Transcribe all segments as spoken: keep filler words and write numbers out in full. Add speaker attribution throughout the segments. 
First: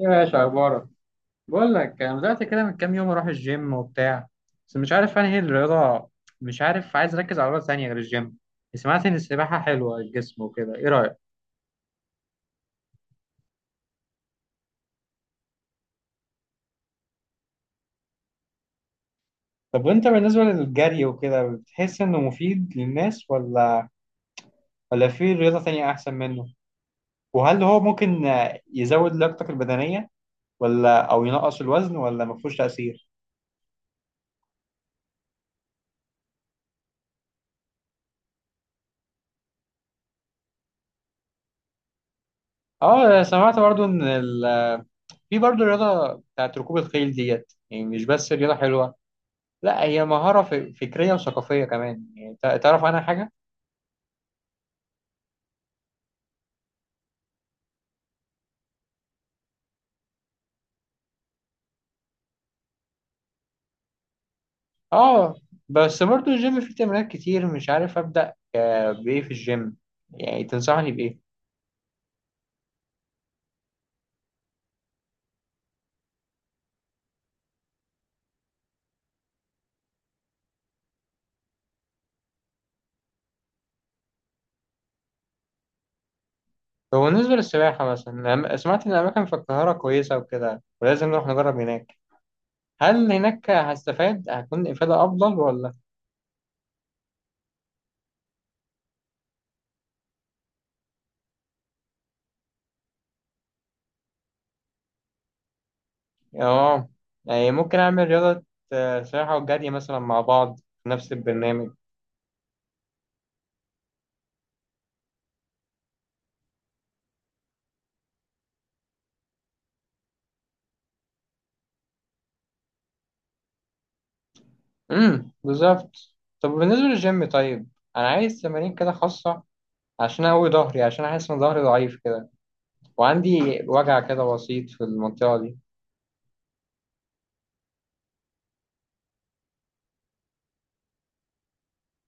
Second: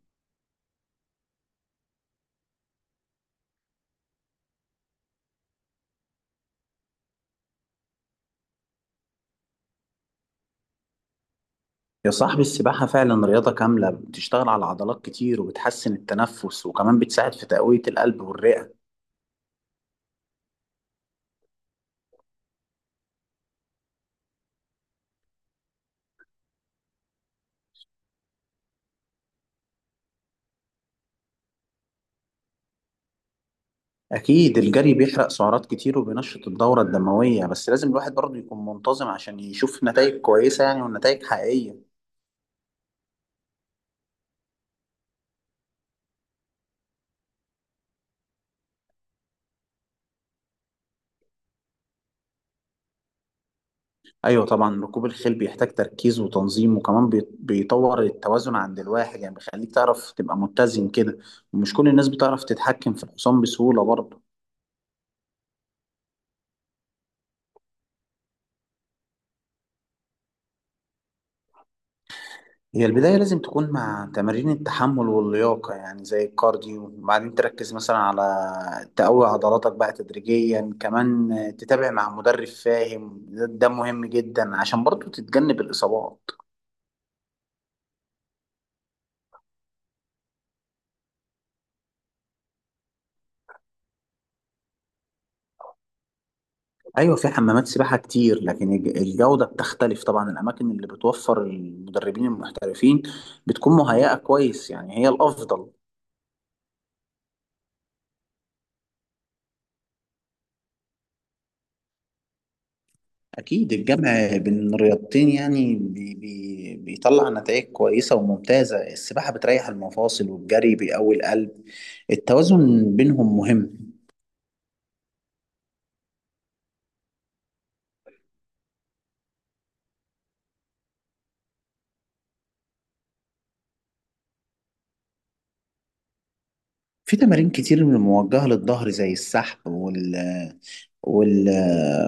Speaker 1: يا باشا اخبارك؟ بقول لك انا بدات كده من كام يوم اروح الجيم وبتاع. بس مش عارف انهي الرياضه. مش عارف، عايز اركز على رياضه ثانيه غير الجيم. سمعت ان السباحه حلوه للجسم وكده، ايه رايك؟
Speaker 2: يا صاحبي، السباحة فعلا رياضة كاملة بتشتغل على عضلات كتير وبتحسن التنفس وكمان بتساعد في تقوية القلب والرئة.
Speaker 1: طب وانت بالنسبه للجري وكده، بتحس انه مفيد للناس ولا ولا في رياضه ثانيه احسن منه؟ وهل هو ممكن آه، يزود لياقتك البدنيه ولا او ينقص الوزن ولا ما فيهوش تاثير؟
Speaker 2: أكيد الجري بيحرق سعرات كتير وبينشط الدورة الدموية، بس لازم الواحد برضه يكون منتظم عشان يشوف نتائج كويسة، يعني ونتائج حقيقية.
Speaker 1: اه، سمعت برضو ان ال- في برضو رياضه بتاعت ركوب الخيل ديت. يعني مش بس رياضه حلوه، لا هي مهارة ف- فكرية وثقافية كمان. يعني تع- تعرف عنها حاجة؟
Speaker 2: أيوة طبعا، ركوب الخيل بيحتاج تركيز وتنظيم وكمان بي- بيطور التوازن عند الواحد، يعني بيخليك تعرف تبقى متزن كده. ومش كل الناس بتعرف تتحكم في الحصان بسهولة برضه.
Speaker 1: اه. بس برضو الجيم فيه تمرينات كتير، مش عارف أبدأ آه، بإيه في الجيم. يعني تنصحني بإيه؟
Speaker 2: هي البداية لازم تكون مع تمارين التحمل واللياقة يعني زي الكارديو، وبعدين تركز مثلا على تقوي عضلاتك بقى تدريجيا، كمان تتابع مع مدرب فاهم. ده ده مهم جدا عشان برضو تتجنب الإصابات.
Speaker 1: هو بالنسبة للسباحة مثلا، أنا سمعت إن الأماكن في القاهرة كويسة وكده، ولازم نروح نجرب هناك. هل هناك هستفاد، هتكون إفادة أفضل ولا؟
Speaker 2: أيوة في حمامات سباحة كتير، لكن الج- الجودة بتختلف. طبعا الأماكن اللي بتوفر المدربين المحترفين بتكون مهيئة كويس، يعني هي الأفضل.
Speaker 1: اه. يعني ممكن أعمل رياضة آه، سباحة وجري مثلا مع بعض في نفس البرنامج.
Speaker 2: أكيد الجمع بين الرياضتين يعني بي بي بيطلع نتائج كويسة وممتازة. السباحة بتريح المفاصل والجري بيقوي القلب، التوازن بينهم مهم.
Speaker 1: امم، بالظبط. طب بالنسبة للجيم طيب، أنا عايز تمارين كده خاصة عشان أقوي ظهري، عشان أحس إن ظهري ضعيف كده وعندي وجع كده بسيط في المنطقة دي.
Speaker 2: في تمارين كتير موجهة للظهر زي السحب وال وال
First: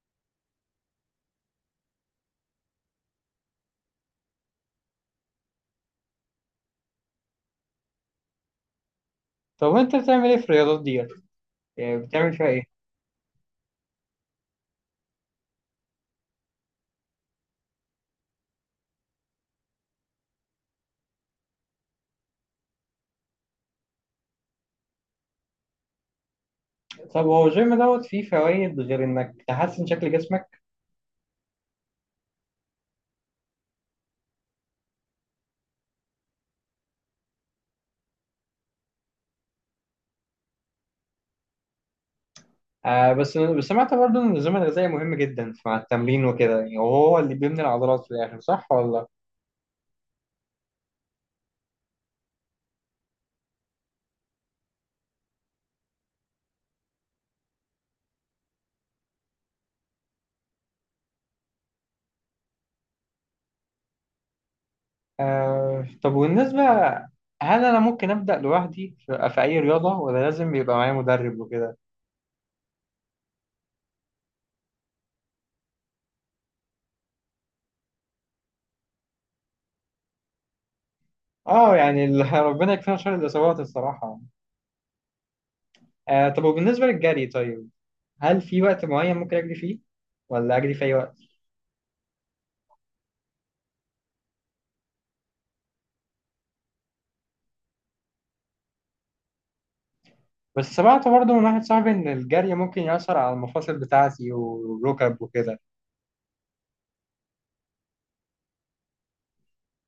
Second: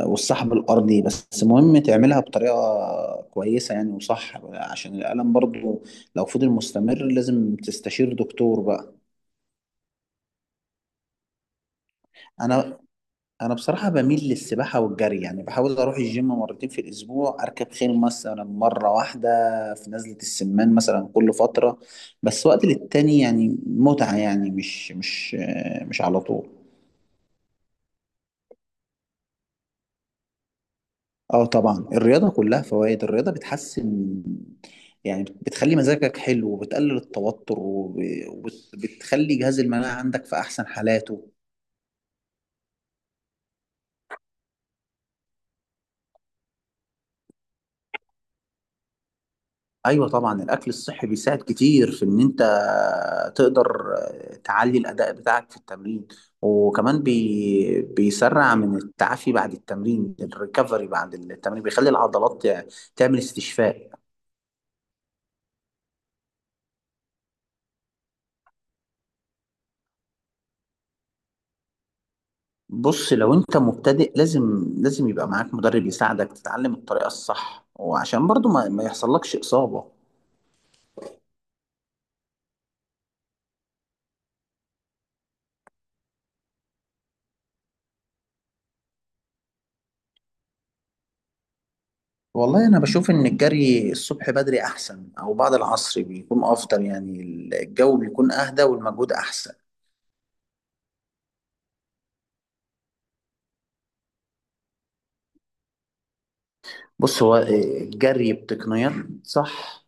Speaker 2: والسحب الأرضي، بس مهم تعملها بطريقة كويسة يعني وصح. عشان الألم برضو لو فضل مستمر لازم تستشير دكتور بقى.
Speaker 1: طب وأنت بتعمل إيه في الرياضات دي؟ يعني بتعمل فيها إيه؟
Speaker 2: أنا انا بصراحه بميل للسباحه والجري، يعني بحاول اروح الجيم مرتين في الاسبوع، اركب خيل مثلا مره واحده في نزله السمان مثلا كل فتره. بس وقت للتاني يعني متعه، يعني مش مش مش على طول.
Speaker 1: طب هو الجيم دوت فيه فوائد غير إنك تحسن شكل جسمك؟
Speaker 2: اه طبعا، الرياضه كلها فوائد. الرياضه بتحسن، يعني بتخلي مزاجك حلو وبتقلل التوتر وب- وبتخلي جهاز المناعه عندك في احسن حالاته.
Speaker 1: آه. بس بس سمعت برضه إن النظام الغذائي مهم جدا مع التمرين وكده، يعني وهو اللي بيبني العضلات في الآخر، صح ولا؟
Speaker 2: ايوه طبعا، الاكل الصحي بيساعد كتير في ان انت تقدر تعلي الاداء بتاعك في التمرين، وكمان بي بيسرع من التعافي بعد التمرين. الريكفري بعد التمرين بيخلي العضلات تعمل استشفاء.
Speaker 1: آه. طب والنسبة، هل أنا ممكن أبدأ لوحدي في في أي رياضة ولا لازم يبقى معايا مدرب وكده؟
Speaker 2: بص لو انت مبتدئ، لازم لازم يبقى معاك مدرب يساعدك تتعلم الطريقة الصح، وعشان برضو ما, ما يحصلكش إصابة.
Speaker 1: آه، يعني ال- ربنا يكفينا شر الإصابات الصراحة. آه. طب وبالنسبة للجري طيب؟ هل في وقت معين ممكن أجري فيه ولا أجري في أي وقت؟
Speaker 2: والله أنا بشوف إن الجري الصبح بدري أحسن، أو بعد العصر بيكون أفضل، يعني الجو بيكون أهدى والمجهود أحسن.
Speaker 1: بس سمعت برضه من واحد صاحبي إن الجري ممكن يأثر على المفاصل بتاعتي والركب وكده.
Speaker 2: بص هو آه، الجري بتقنيات صح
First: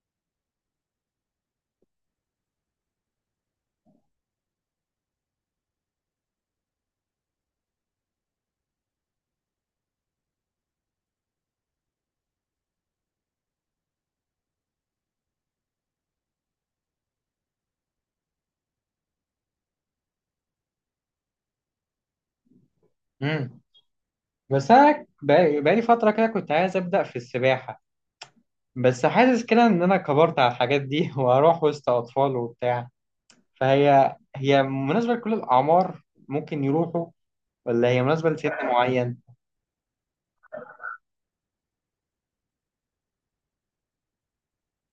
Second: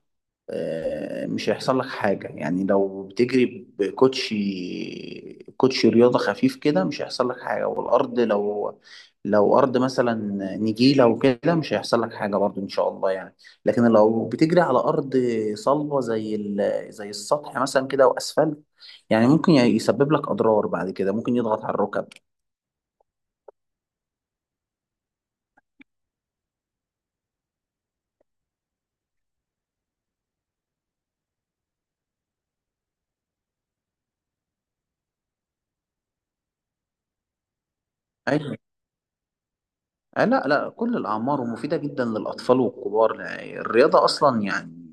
Speaker 2: آه، مش هيحصل لك حاجة. يعني لو بتجري بكوتشي كوتشي رياضة خفيف كده مش هيحصل لك حاجة، والأرض لو لو أرض مثلا نجيلة وكده مش هيحصل لك حاجة برضو إن شاء الله يعني. لكن لو بتجري على أرض صلبة زي ال- زي السطح مثلا كده وأسفلت، يعني ممكن يسبب لك أضرار بعد كده، ممكن يضغط على الركب.
Speaker 1: امم بس أنا بقالي بقالي فترة كده كنت عايز أبدأ في السباحة. بس حاسس كده إن أنا كبرت على الحاجات دي وأروح وسط أطفال وبتاع. فهي هي مناسبة لكل الأعمار، ممكن يروحوا؟ ولا هي مناسبة لسن
Speaker 2: أيوة
Speaker 1: معين؟
Speaker 2: آه، لا لا، كل الأعمار، ومفيدة جدا للأطفال والكبار. يعني الرياضة أصلا يعني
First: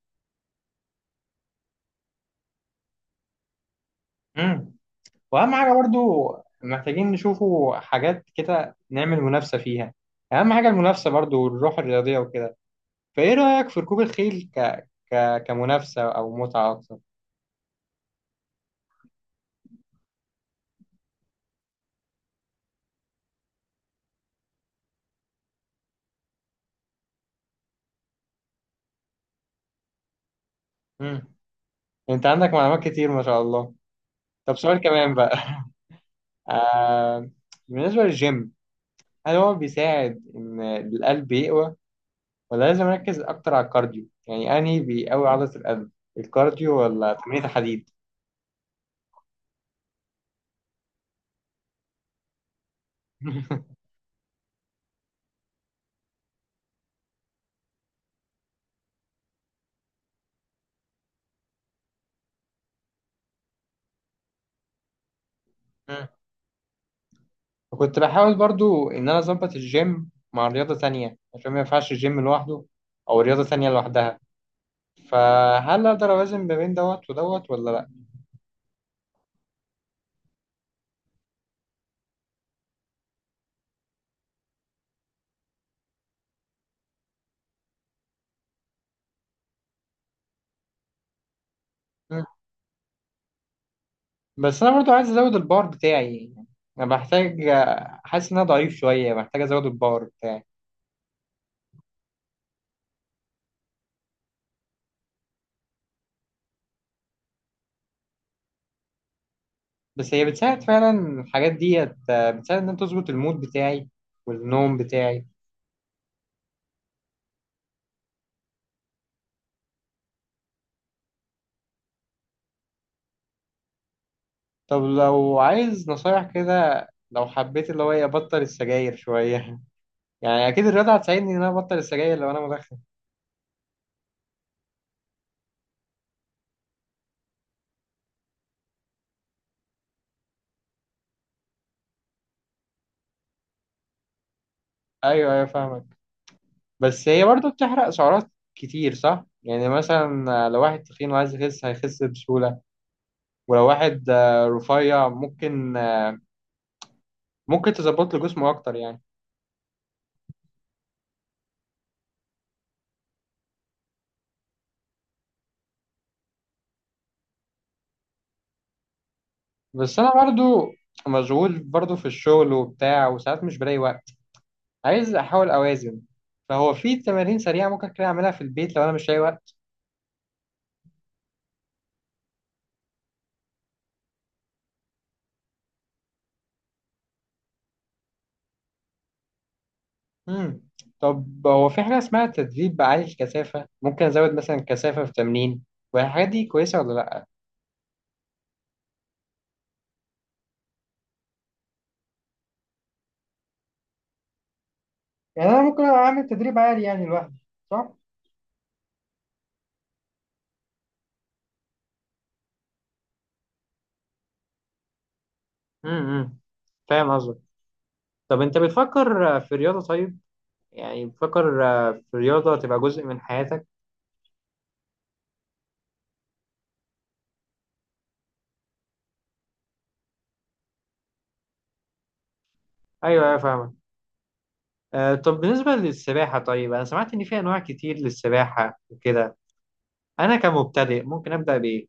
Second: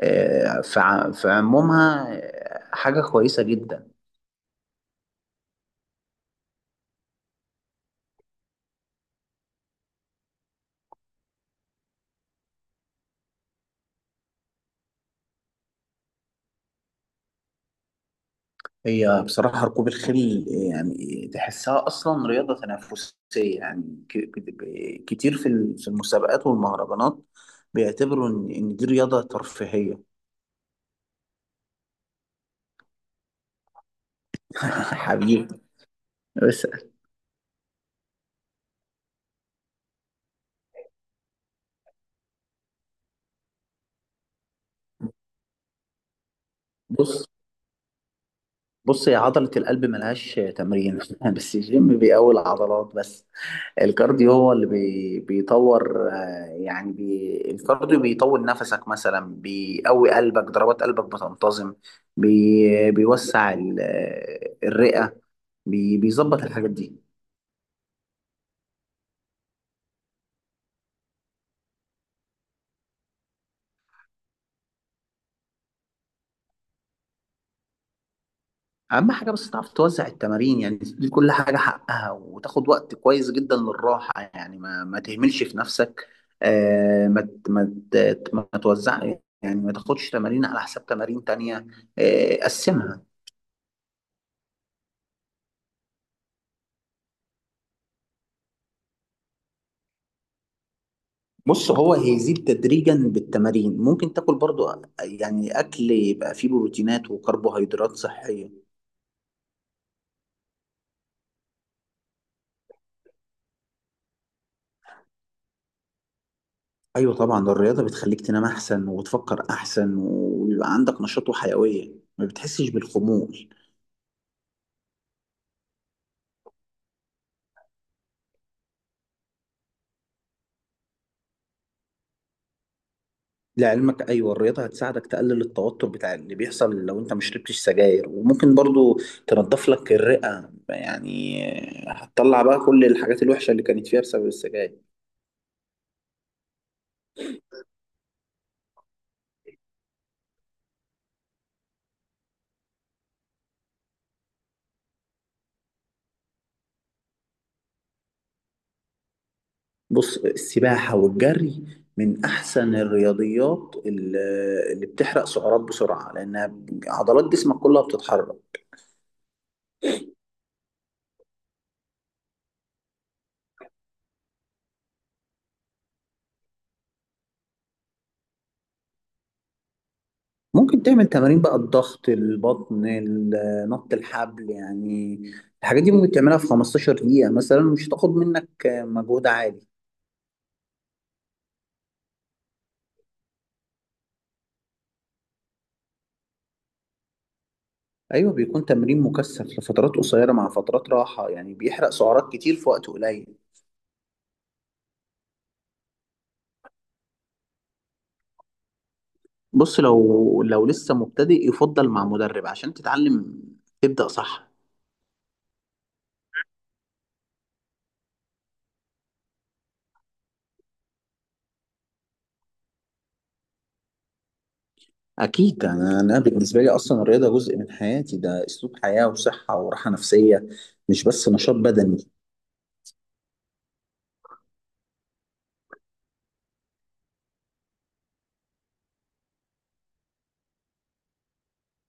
Speaker 2: آه، في ع- في عمومها آه، حاجة كويسة جدا.
Speaker 1: امم واهم حاجه برضو، محتاجين نشوفوا حاجات كده نعمل منافسه فيها. اهم حاجه المنافسه برضو والروح الرياضيه وكده. فايه رايك في ركوب الخيل ك... ك... كمنافسه او متعه اكتر؟
Speaker 2: هي بصراحة ركوب الخيل آه، يعني تحسها أصلا رياضة تنافسية، يعني ك- ك- كتير في ال- في المسابقات والمهرجانات بيعتبروا إن إن دي رياضة ترفيهية.
Speaker 1: مم. انت عندك معلومات كتير ما شاء الله. طب سؤال كمان بقى
Speaker 2: حبيبي بس.
Speaker 1: آه... بالنسبه للجيم، هل هو بيساعد ان القلب يقوى؟ ولا لازم اركز اكتر على الكارديو؟ يعني انهي بيقوي عضله القلب، الكارديو ولا
Speaker 2: بص
Speaker 1: تمرين الحديد؟
Speaker 2: بص يا عضلة القلب ملهاش تمرين بس الجيم بيقوي العضلات بس. الكارديو هو اللي بي بيطور آه، يعني بي الكارديو بيطول نفسك مثلا، بيقوي قلبك، ضربات قلبك بتنتظم، بي بيوسع ال- آه، الرئة، بي بيظبط الحاجات دي.
Speaker 1: وكنت بحاول برضو إن أنا أظبط الجيم مع رياضة تانية عشان ما ينفعش الجيم لوحده أو رياضة تانية لوحدها. فهل أقدر أوازن ما بين دوت ودوت ولا لأ؟
Speaker 2: أهم حاجة بس تعرف توزع التمارين، يعني تدي كل حاجة حقها وتاخد وقت كويس جدا للراحة، يعني ما, ما تهملش في نفسك. آه، ما ت- ما ت- ما توزع، يعني ما تاخدش تمارين على حساب تمارين تانية.
Speaker 1: مم.
Speaker 2: آه، قسمها.
Speaker 1: بس أنا برضو عايز أزود البار بتاعي. أنا بحتاج، حاسس إن أنا ضعيف شوية، محتاج أزود البار بتاعي.
Speaker 2: بص هو هيزيد تدريجا بالتمارين، ممكن تاكل برضو، يعني اكل يبقى فيه بروتينات وكربوهيدرات صحية.
Speaker 1: بس هي بتساعد فعلا الحاجات ديت؟ بتساعد إن أنا تظبط المود بتاعي والنوم بتاعي؟
Speaker 2: ايوه طبعا، ده الرياضة بتخليك تنام احسن وتفكر احسن ويبقى عندك نشاط وحيوية، ما بتحسش بالخمول.
Speaker 1: طب لو عايز نصايح كده، لو حبيت اللي هو إيه، أبطل السجاير شوية يعني أكيد الرياضة هتساعدني إن أنا أبطل السجاير لو أنا.
Speaker 2: لعلمك ايوه، الرياضة هتساعدك تقلل التوتر بتاع اللي بيحصل لو انت ما شربتش سجاير، وممكن برضو تنضف لك الرئة، يعني هتطلع بقى كل الحاجات الوحشة اللي كانت فيها بسبب السجاير.
Speaker 1: ايوه ايوه، فاهمك. بس هي برضو بتحرق سعرات كتير صح؟ يعني مثلا لو واحد تخين وعايز يخس هيخس بسهولة، ولو واحد آه، رفيع ممكن آه، ممكن تظبط له جسمه اكتر يعني.
Speaker 2: بص السباحة والجري من أحسن الرياضيات ال- اللي بتحرق سعرات بسرعة، لأنها عضلات جسمك كلها بتتحرك.
Speaker 1: بس انا برضو مشغول برضو في الشغل وبتاع، وساعات مش بلاقي وقت، عايز احاول اوازن. فهو في تمارين سريعة ممكن كده اعملها في البيت لو انا مش لاقي وقت؟
Speaker 2: ممكن تعمل تمارين بقى الضغط، البطن، ال- نط الحبل، يعني الحاجات دي ممكن تعملها في خمسة عشر دقيقة مثلا، مش هتاخد منك مجهود عالي.
Speaker 1: مم. طب هو في حاجة اسمها تدريب عالي الكثافة ممكن ازود مثلا كثافة في تمرين والحاجات دي كويسة ولا لا؟
Speaker 2: أيوة بيكون تمرين مكثف لفترات قصيرة مع فترات راحة، يعني بيحرق سعرات كتير في وقت قليل.
Speaker 1: يعني انا ممكن اعمل تدريب عالي يعني لوحدي، صح؟
Speaker 2: بص لو لو لسه مبتدئ يفضل مع مدرب عشان تتعلم تبدأ صح.
Speaker 1: امم فاهم قصدك. طب انت بتفكر آه، في رياضة طيب، يعني بتفكر آه، في رياضة تبقى جزء من حياتك؟
Speaker 2: أكيد أنا أنا بالنسبة لي أصلا الرياضة جزء من حياتي، ده أسلوب حياة وصحة وراحة نفسية، مش بس نشاط بدني.
Speaker 1: ايوه ايوه، فاهمك. آه، طب بالنسبة للسباحة طيب، انا سمعت ان في انواع كتير للسباحة وكده، انا كمبتدئ ممكن ابدأ بايه؟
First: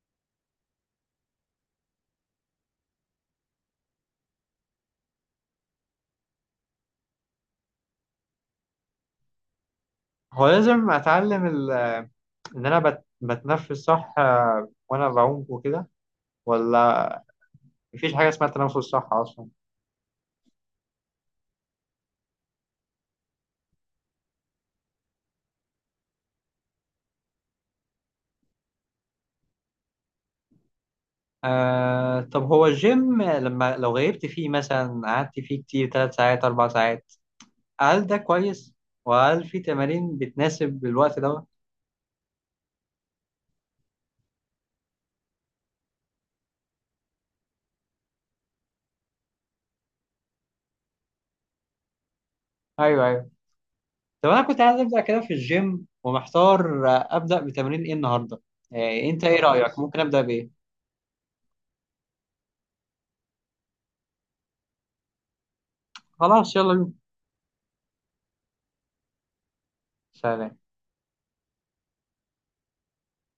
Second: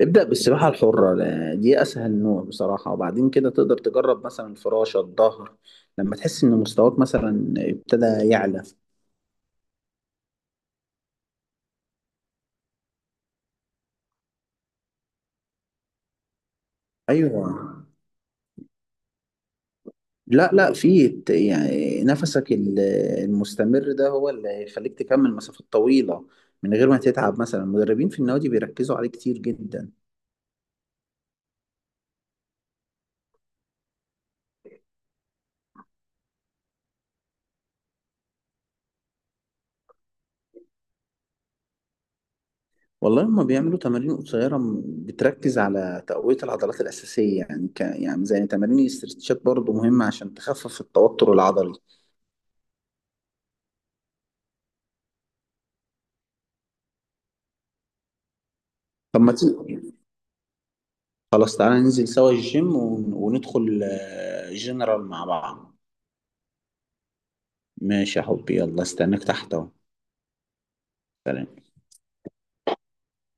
Speaker 2: ابدأ بالسباحة الحرة، لا- دي أسهل نوع بصراحة، وبعدين كده تقدر تجرب مثلا الفراشة، الظهر، لما تحس إن مستواك مثلا ابتدى يعلى.
Speaker 1: هو لازم اتعلم ال... ان انا بت... بتنفس صح آه، وانا بعوم وكده؟ ولا
Speaker 2: أيوه،
Speaker 1: مفيش حاجة اسمها التنفس صح اصلا؟
Speaker 2: لا لا، في ت- يعني نفسك ال- المستمر ده هو اللي هيخليك تكمل مسافات طويلة من غير ما تتعب. مثلا المدربين في النوادي بيركزوا عليه كتير جدا.
Speaker 1: آه. طب هو الجيم لما لو غيبت فيه مثلا قعدت فيه كتير ثلاث ساعات أربع ساعات، هل ده كويس؟ وهل في تمارين بتناسب الوقت ده؟
Speaker 2: والله هما بيعملوا تمارين قصيرة م- بتركز على تقوية العضلات الأساسية، يعني ك... يعني زي تمارين الاسترتشات برضو مهمة عشان تخفف التوتر العضلي.
Speaker 1: أيوه أيوه. طب أنا كنت عايز أبدأ كده في الجيم ومحتار آه، أبدأ بتمرين إيه النهاردة؟ آه،
Speaker 2: طب
Speaker 1: أنت
Speaker 2: ما
Speaker 1: إيه رأيك؟
Speaker 2: تيجي،
Speaker 1: ممكن أبدأ بإيه؟
Speaker 2: خلاص تعالى ننزل سوا الجيم ون... وندخل آه، جنرال مع بعض.
Speaker 1: خلاص يلا بينا.
Speaker 2: ماشي يا حبي، يلا استناك تحت أهو.
Speaker 1: سلام.
Speaker 2: سلام.